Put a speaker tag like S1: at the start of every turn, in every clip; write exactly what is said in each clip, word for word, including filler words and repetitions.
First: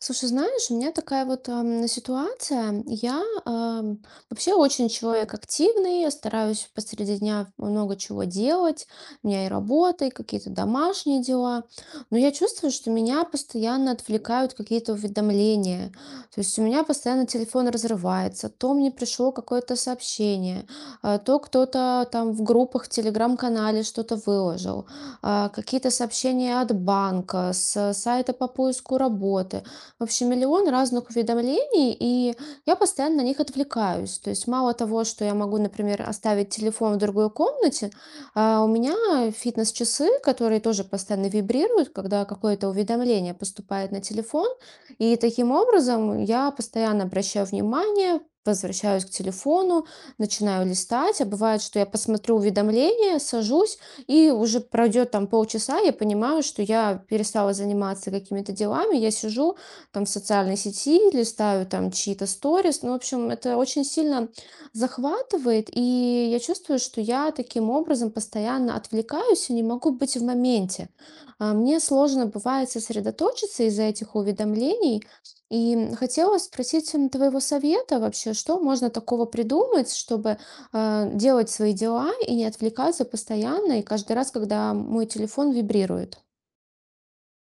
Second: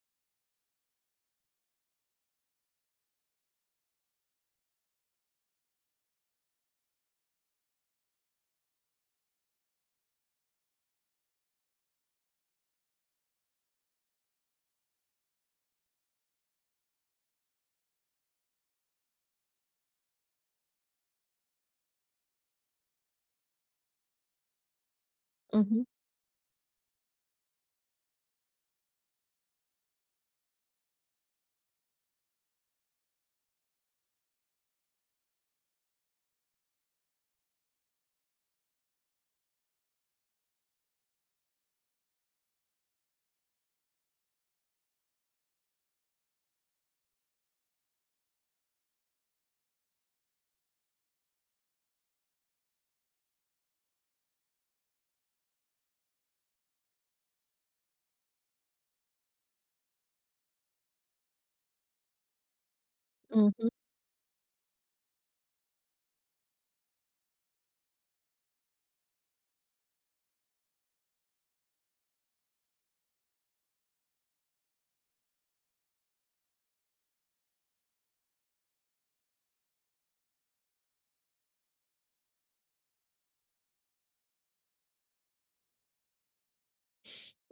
S1: Слушай, знаешь, у меня такая вот ам, ситуация. Я ам, вообще очень человек активный, я стараюсь посреди дня много чего делать. У меня и работа, и какие-то домашние дела. Но я чувствую, что меня постоянно отвлекают какие-то уведомления. То есть у меня постоянно телефон разрывается. То мне пришло какое-то сообщение, а, то кто-то там в группах, в телеграм-канале что-то выложил, а,
S2: Мгм,
S1: какие-то сообщения от банка, с сайта по поиску работы. В общем, миллион разных уведомлений, и я постоянно на них отвлекаюсь. То есть мало того, что я могу, например, оставить телефон в другой комнате, а у меня фитнес-часы, которые тоже постоянно вибрируют, когда какое-то уведомление поступает на телефон. И таким образом я постоянно обращаю внимание, возвращаюсь к телефону, начинаю листать, а бывает, что я посмотрю уведомление, сажусь, и уже пройдет там полчаса, я понимаю, что я перестала заниматься какими-то делами, я сижу, там в социальной сети, листаю там чьи-то сторис. Ну, в общем, это
S2: мгм.
S1: очень сильно захватывает, и я чувствую, что я таким образом постоянно отвлекаюсь и не могу быть в моменте. А, Мне сложно бывает сосредоточиться из-за этих уведомлений, и хотела спросить м, твоего совета вообще, что можно такого придумать, чтобы а, делать свои дела и не отвлекаться постоянно, и каждый раз, когда мой телефон вибрирует.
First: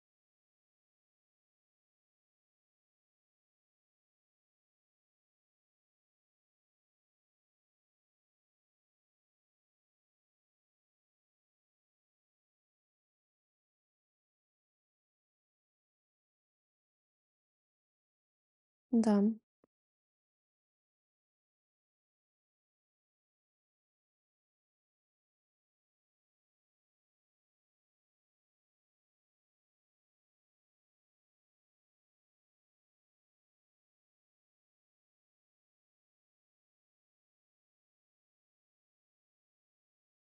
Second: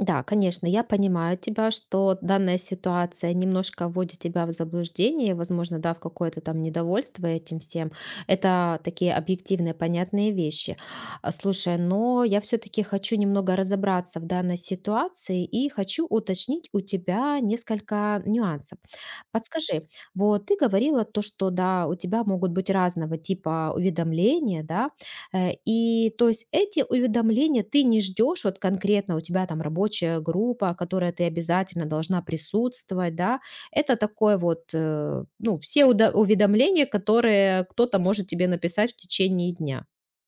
S2: Да, конечно, я понимаю тебя, что данная ситуация немножко вводит тебя в заблуждение, возможно, да, в какое-то там недовольство этим всем. Это такие объективные, понятные вещи. А, Слушай, но я все-таки хочу немного разобраться в данной ситуации и хочу уточнить у тебя несколько нюансов.
S1: Да.
S2: Подскажи, вот ты говорила то, что да, у тебя могут быть разного типа уведомления, да, э, и то есть эти уведомления ты не ждешь, вот конкретно у тебя там рабочая группа, которая ты обязательно должна присутствовать, да, это такое вот, э, ну, все уда- уведомления, которые кто-то может тебе написать в течение дня.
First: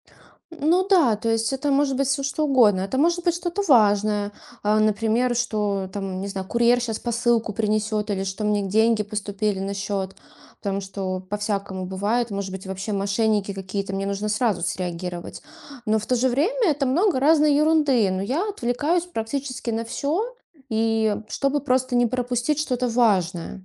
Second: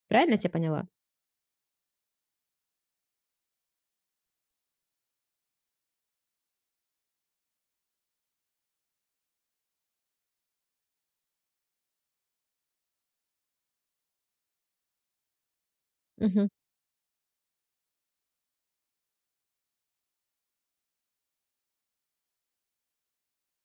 S2: Правильно я тебя
S1: Ну
S2: поняла?
S1: да, то есть это может быть все что угодно. Это может быть что-то важное. А, Например, что там, не знаю, курьер сейчас посылку принесет или что мне деньги поступили на счет. Потому что по-всякому бывает. Может быть, вообще мошенники какие-то. Мне нужно сразу среагировать. Но в то же время это много разной ерунды. Но я отвлекаюсь практически на все. И чтобы просто не пропустить что-то важное.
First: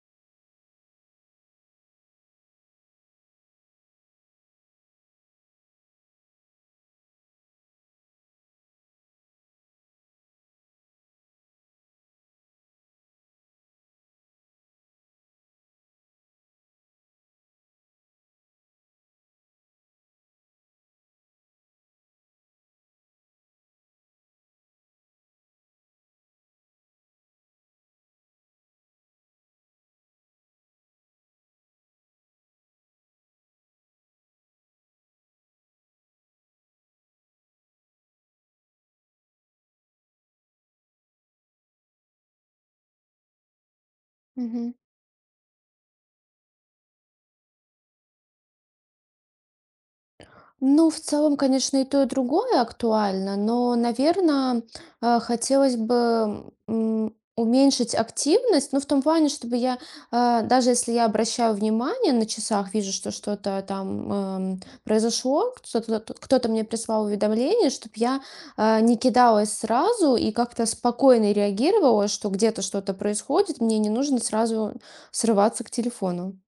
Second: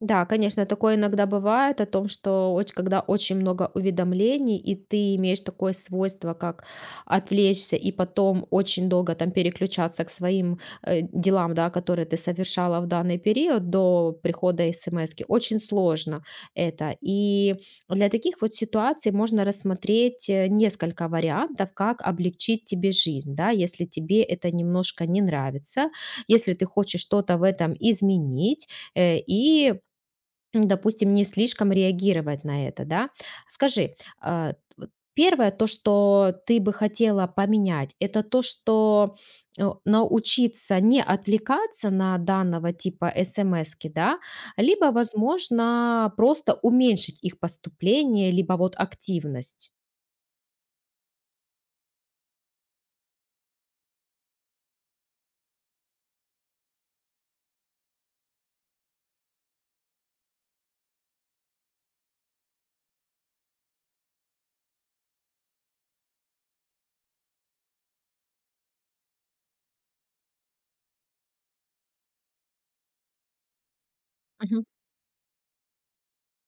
S2: Да, конечно, такое иногда бывает о том, что оч- когда очень много уведомлений, и ты имеешь такое свойство, как отвлечься и потом очень долго там переключаться к своим э, делам, да, которые ты совершала в данный период до прихода смс. Очень сложно это. И для таких вот ситуаций можно рассмотреть э, несколько вариантов, как облегчить тебе жизнь, да, если тебе это немножко не нравится, если ты хочешь что-то в этом изменить, э, и м, допустим, не слишком реагировать на это, да. Скажи, а, вот первое, то, что ты бы хотела поменять, это то, что э, научиться не отвлекаться на данного типа смс, да,
S1: Мгм.
S2: либо, возможно, просто уменьшить их поступление, либо вот активность.
S1: Ну, в целом, конечно, и то, и другое актуально, но, наверное, хотелось бы м, уменьшить активность, ну, в том плане, чтобы я, а, даже если я обращаю внимание на часах, вижу, что что-то там эм, произошло, кто-то кто-то мне прислал уведомление, чтобы я а, не кидалась сразу и как-то спокойно реагировала, что где-то что-то происходит, мне не нужно сразу срываться к телефону.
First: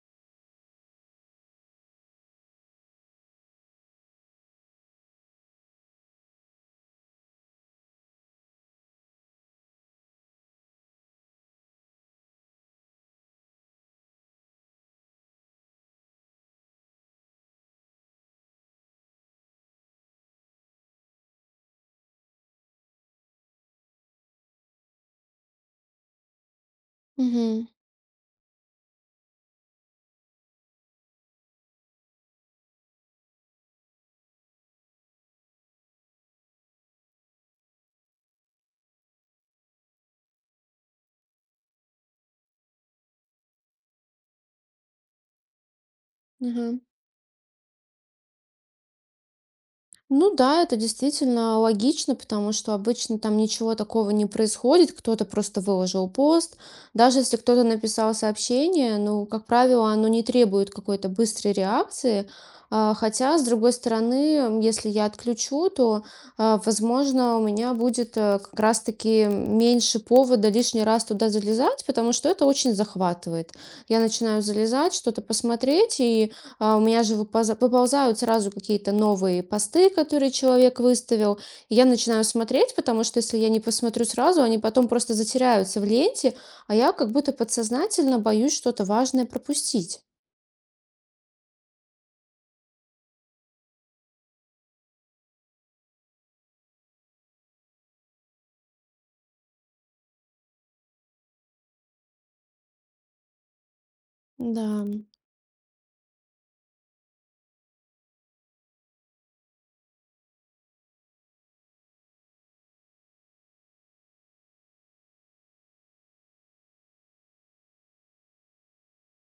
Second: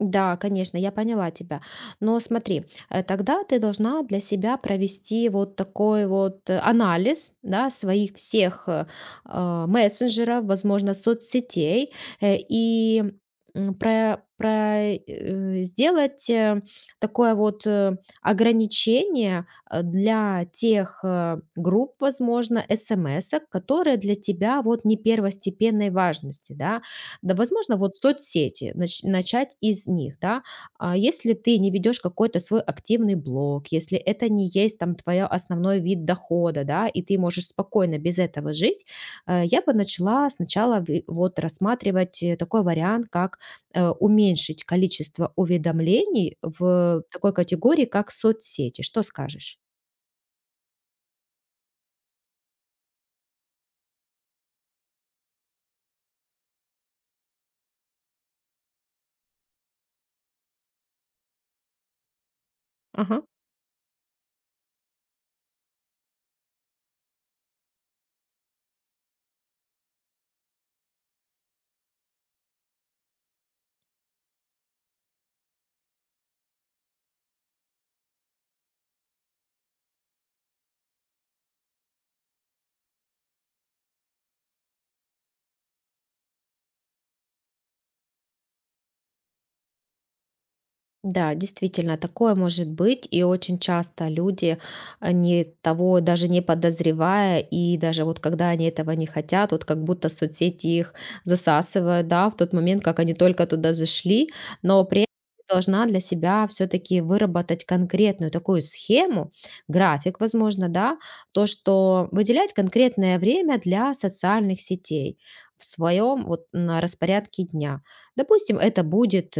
S2: Да, конечно, я поняла тебя. Но смотри, э, тогда ты должна для себя провести вот такой вот э, анализ, да, своих всех э, а, мессенджеров, возможно, соцсетей, э, и м, про, про, э, сделать э, такое вот э, ограничение э, для тех э, групп, возможно, смс, которые для тебя вот не первостепенной важности, да, да,
S1: Мгм.
S2: возможно, вот соцсети, нач- начать из них, да. А если ты не ведешь какой-то свой активный блог, если это не есть там твой основной вид дохода, да, и ты можешь спокойно без этого жить, э, я бы начала сначала ви- вот рассматривать э, такой вариант, как э, уменьшить количество уведомлений
S1: Мгм.
S2: в такой категории, как соцсети. Что скажешь?
S1: Ну да, это действительно логично, потому что обычно там ничего такого не происходит, кто-то просто выложил пост. Даже если кто-то написал сообщение, ну, как правило, оно не требует какой-то быстрой реакции. А,
S2: Ага.
S1: Хотя, с другой стороны, м, если я отключу, то, а, возможно, у меня будет э, как раз-таки меньше повода лишний раз туда залезать, потому что это очень захватывает. Я начинаю залезать, что-то посмотреть, и а, у меня же выпоза- выползают сразу какие-то новые посты, которые человек выставил. И я начинаю смотреть, потому что если я не посмотрю сразу, они потом просто затеряются в ленте, а я как будто подсознательно боюсь что-то важное пропустить.
S2: Да, действительно, такое может быть, и очень часто люди, они того даже не подозревая, и даже вот когда они этого не хотят, вот как будто соцсети их засасывают, да, в тот момент, как они только туда зашли,
S1: Да.
S2: но при этом ты должна для себя все-таки выработать конкретную такую схему, график, возможно, да, то, что выделять конкретное время для социальных сетей в своем вот на распорядке дня. Допустим, это будет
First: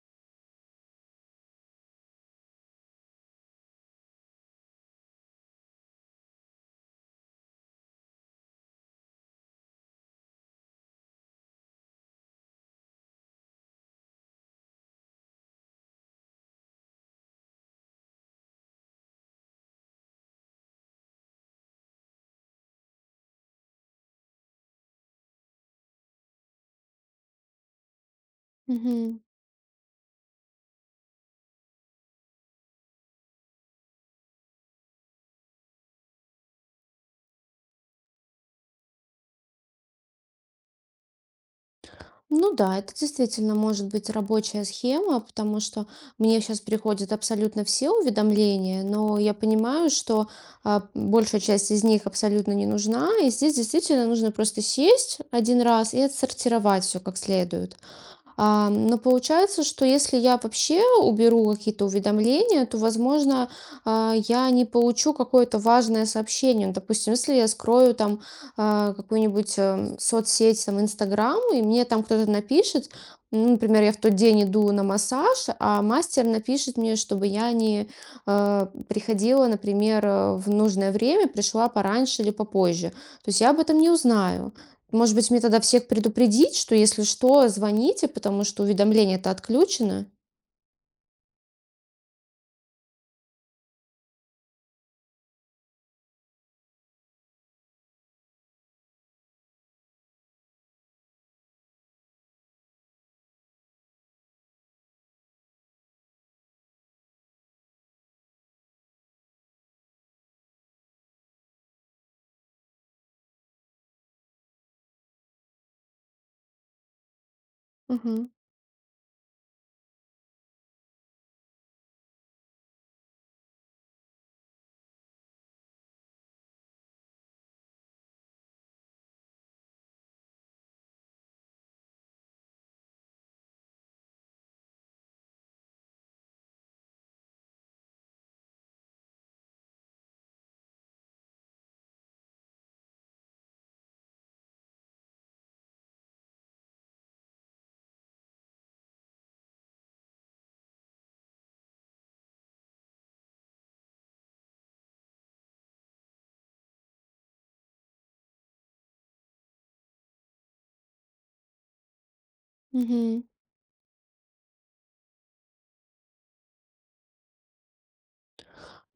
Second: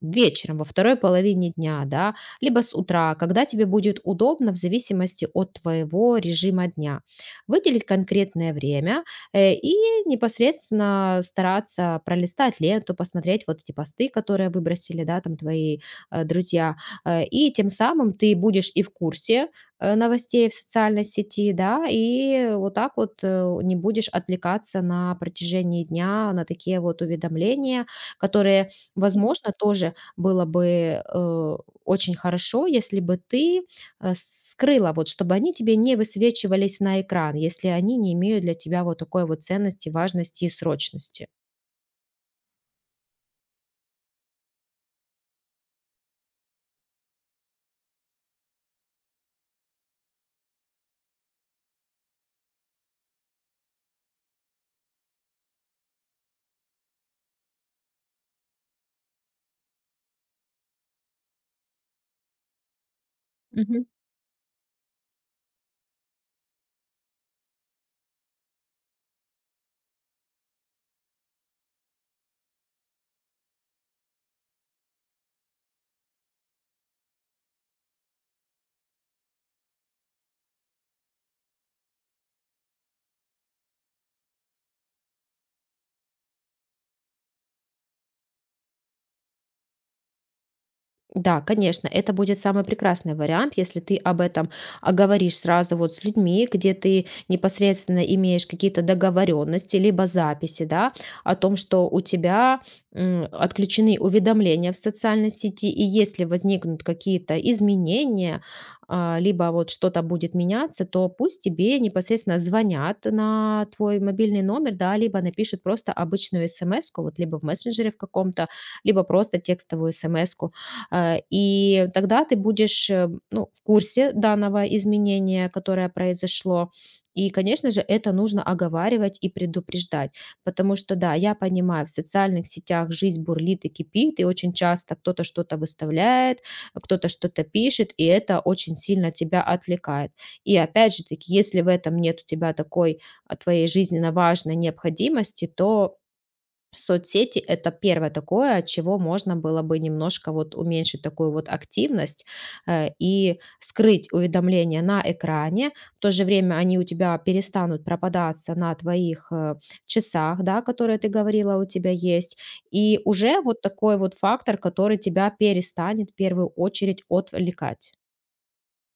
S2: вечером, во второй половине дня, да, либо с утра, когда тебе будет удобно в зависимости от твоего режима дня. Выделить конкретное время э, и непосредственно стараться пролистать ленту, посмотреть вот эти посты, которые выбросили, да, там твои э, друзья. Э, И тем самым ты будешь и в курсе э, новостей в социальной сети, да, и вот так вот э, не будешь отвлекаться на протяжении дня на такие вот уведомления, которые,
S1: Мгм.
S2: возможно, тоже было бы, э, очень хорошо, если бы ты, э, скрыла, вот чтобы они тебе не высвечивались на экран, если они не имеют для тебя вот такой вот ценности, важности и срочности.
S1: Ну да, это действительно может быть рабочая схема, потому что мне сейчас приходят абсолютно все уведомления, но я понимаю, что а, большая часть из них абсолютно не нужна, и здесь действительно нужно просто сесть один раз и отсортировать все как следует. А, но получается, что если я вообще уберу какие-то уведомления, то, возможно, а, я не получу какое-то важное сообщение. Ну, допустим, если я скрою там а, какую-нибудь эм, соцсеть, там, Инстаграм, и мне там кто-то напишет, ну, например, я в тот день иду на массаж, а мастер напишет мне, чтобы я не э, приходила, например, э, в нужное время, пришла пораньше или попозже. То есть я об этом не узнаю. Может быть, мне тогда всех предупредить, что если что, звоните, потому что уведомление то отключено.
S2: Да, конечно, это будет самый прекрасный вариант, если ты об этом а, говоришь сразу вот с людьми, где ты непосредственно имеешь какие-то договоренности, либо записи, да, о том, что у тебя м, отключены уведомления в социальной сети, и если возникнут какие-то изменения, а, либо вот что-то будет меняться, то пусть тебе непосредственно звонят на твой мобильный номер, да, либо напишут просто обычную смс вот либо в мессенджере в
S1: Мгм.
S2: каком-то, либо просто текстовую смс. Э, и тогда ты будешь, э, ну, в курсе данного изменения, которое произошло. И, конечно же, это нужно оговаривать и предупреждать, потому что, да, я понимаю, в социальных сетях жизнь бурлит и кипит, и очень часто кто-то что-то выставляет, кто-то что-то пишет, и это очень сильно тебя отвлекает. И опять же таки, если в этом нет у тебя такой а, твоей жизненно важной необходимости, то соцсети — это первое такое, от чего можно было бы немножко вот уменьшить такую вот активность, э, и скрыть уведомления на экране. В то же время они у тебя перестанут пропадаться на твоих, э, часах, да, которые ты говорила, у тебя есть. И
S1: Мгм.
S2: уже вот такой вот фактор, который тебя перестанет в первую очередь отвлекать.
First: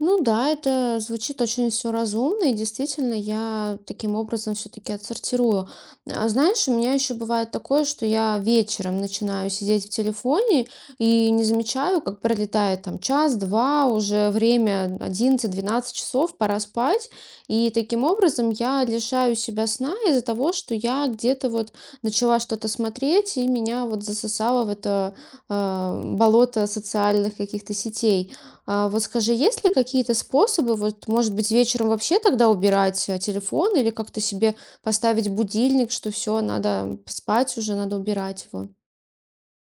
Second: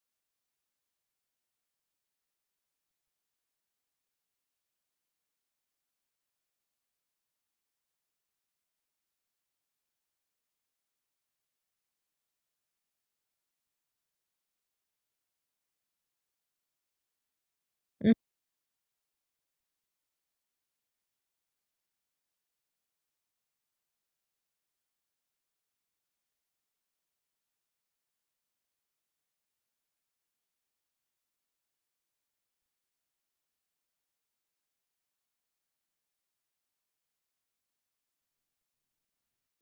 S1: Ну да, это звучит очень все разумно, и действительно я таким образом все-таки отсортирую. А знаешь, у меня еще бывает такое, что я вечером начинаю сидеть в телефоне и не замечаю, как пролетает там час-два, уже время одиннадцать-двенадцать часов, пора спать. И таким образом я лишаю себя сна из-за того, что я где-то вот начала что-то смотреть, и меня вот засосало в это э, болото социальных каких-то сетей. А, вот скажи, есть ли какие-то способы, вот, может быть, вечером вообще тогда убирать э, телефон или как-то себе поставить будильник, что все, надо спать уже, надо убирать его?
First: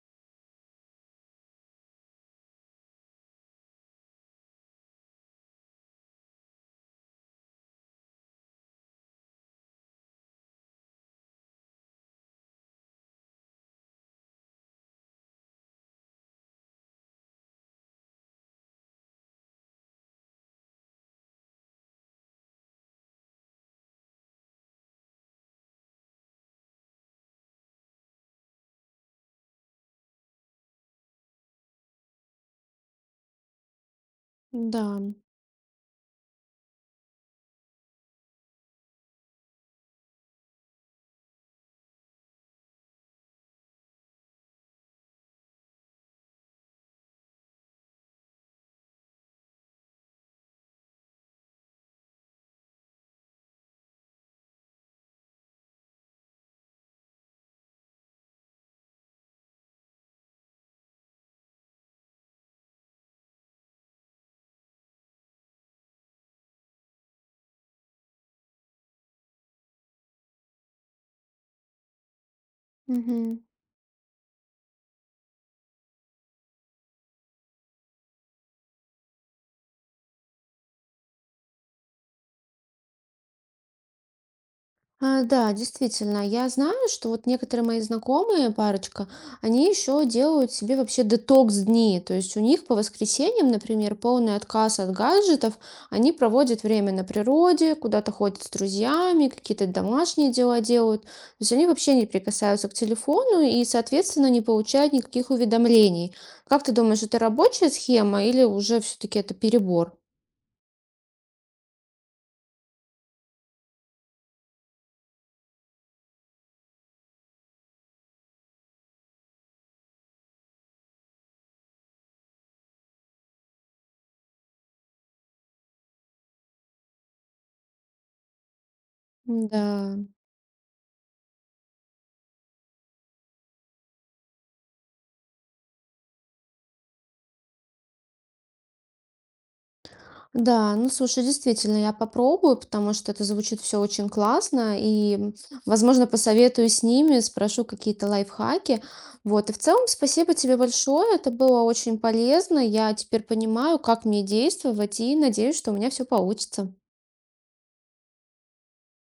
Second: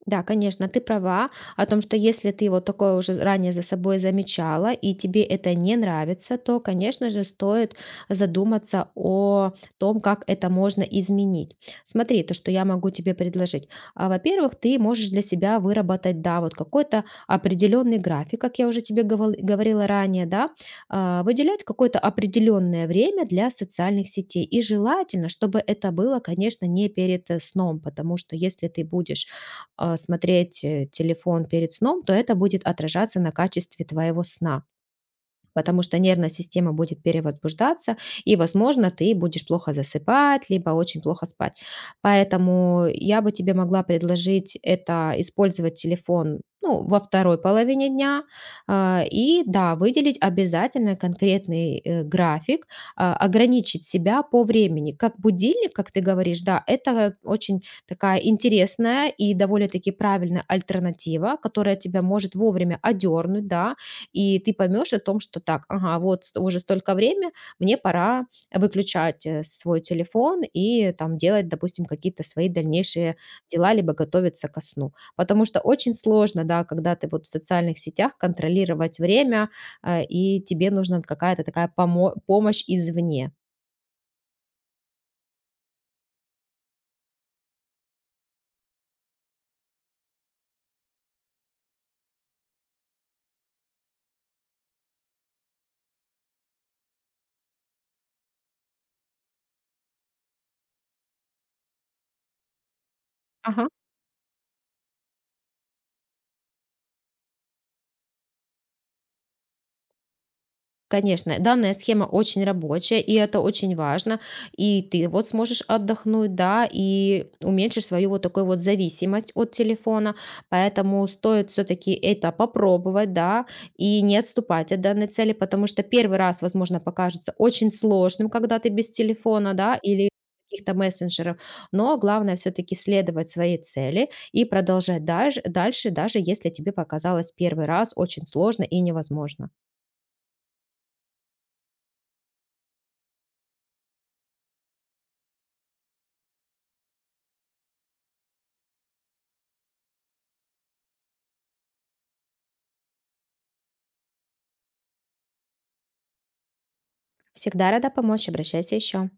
S2: Да, конечно, ты права о том, что если ты вот такое уже ранее за собой замечала и тебе это не нравится, то, конечно же, стоит задуматься о том, как это можно изменить. Смотри, то, что я могу тебе предложить. А, Во-первых, ты можешь для себя выработать, да, вот какой-то определенный график, как я уже тебе говорил- говорила ранее, да, а, выделять какое-то определенное время для социальных сетей. И желательно, чтобы это было, конечно, не перед э, сном, потому что если ты будешь а, смотреть, э, телефон перед сном, то это будет отражаться на качестве твоего сна,
S1: Да.
S2: потому что нервная система будет перевозбуждаться, и, возможно, ты будешь плохо засыпать, либо очень плохо спать. Поэтому я бы тебе могла предложить это использовать телефон ну, во второй половине дня, а, и да, выделить обязательно конкретный э, график, а, ограничить себя по времени. Как будильник, как ты говоришь, да, это очень такая интересная и довольно-таки правильная альтернатива, которая тебя может вовремя одернуть, да, и ты поймешь о том, что так, ага, вот ст- уже столько время, мне пора выключать э, свой телефон и там делать, допустим, какие-то свои дальнейшие
S1: Мгм.
S2: дела, либо готовиться ко сну. Потому что очень сложно, да, когда ты вот в социальных сетях контролировать время, э, и тебе нужна какая-то такая помо- помощь извне.
S1: А, да, действительно, я знаю, что вот некоторые мои знакомые, парочка, они еще делают себе вообще детокс-дни. То есть у них по воскресеньям, например, полный отказ от гаджетов, они проводят время на природе, куда-то ходят с друзьями, какие-то домашние дела делают. То есть они вообще не прикасаются к телефону и,
S2: Ага.
S1: соответственно, не получают никаких уведомлений. Как ты думаешь, это рабочая схема или уже все-таки это перебор?
S2: Конечно, данная схема очень рабочая, и это очень важно. И ты вот сможешь отдохнуть, да, и уменьшишь свою вот такую вот зависимость от телефона. Поэтому стоит все-таки это попробовать, да, и не отступать от данной цели, потому что первый раз, возможно, покажется очень сложным, когда ты без телефона, да,
S1: Да.
S2: или каких-то мессенджеров, но главное все-таки следовать своей цели и продолжать дальше, дальше, даже если тебе показалось первый раз очень сложно и невозможно.
S1: Да, ну слушай, действительно, я попробую, потому что это звучит все очень классно, и, м, возможно, посоветую с ними, спрошу какие-то лайфхаки. Вот, и в целом спасибо тебе большое, это было очень полезно, я теперь понимаю, как мне действовать, и надеюсь, что у меня все получится.
S2: Всегда рада помочь, обращайся еще.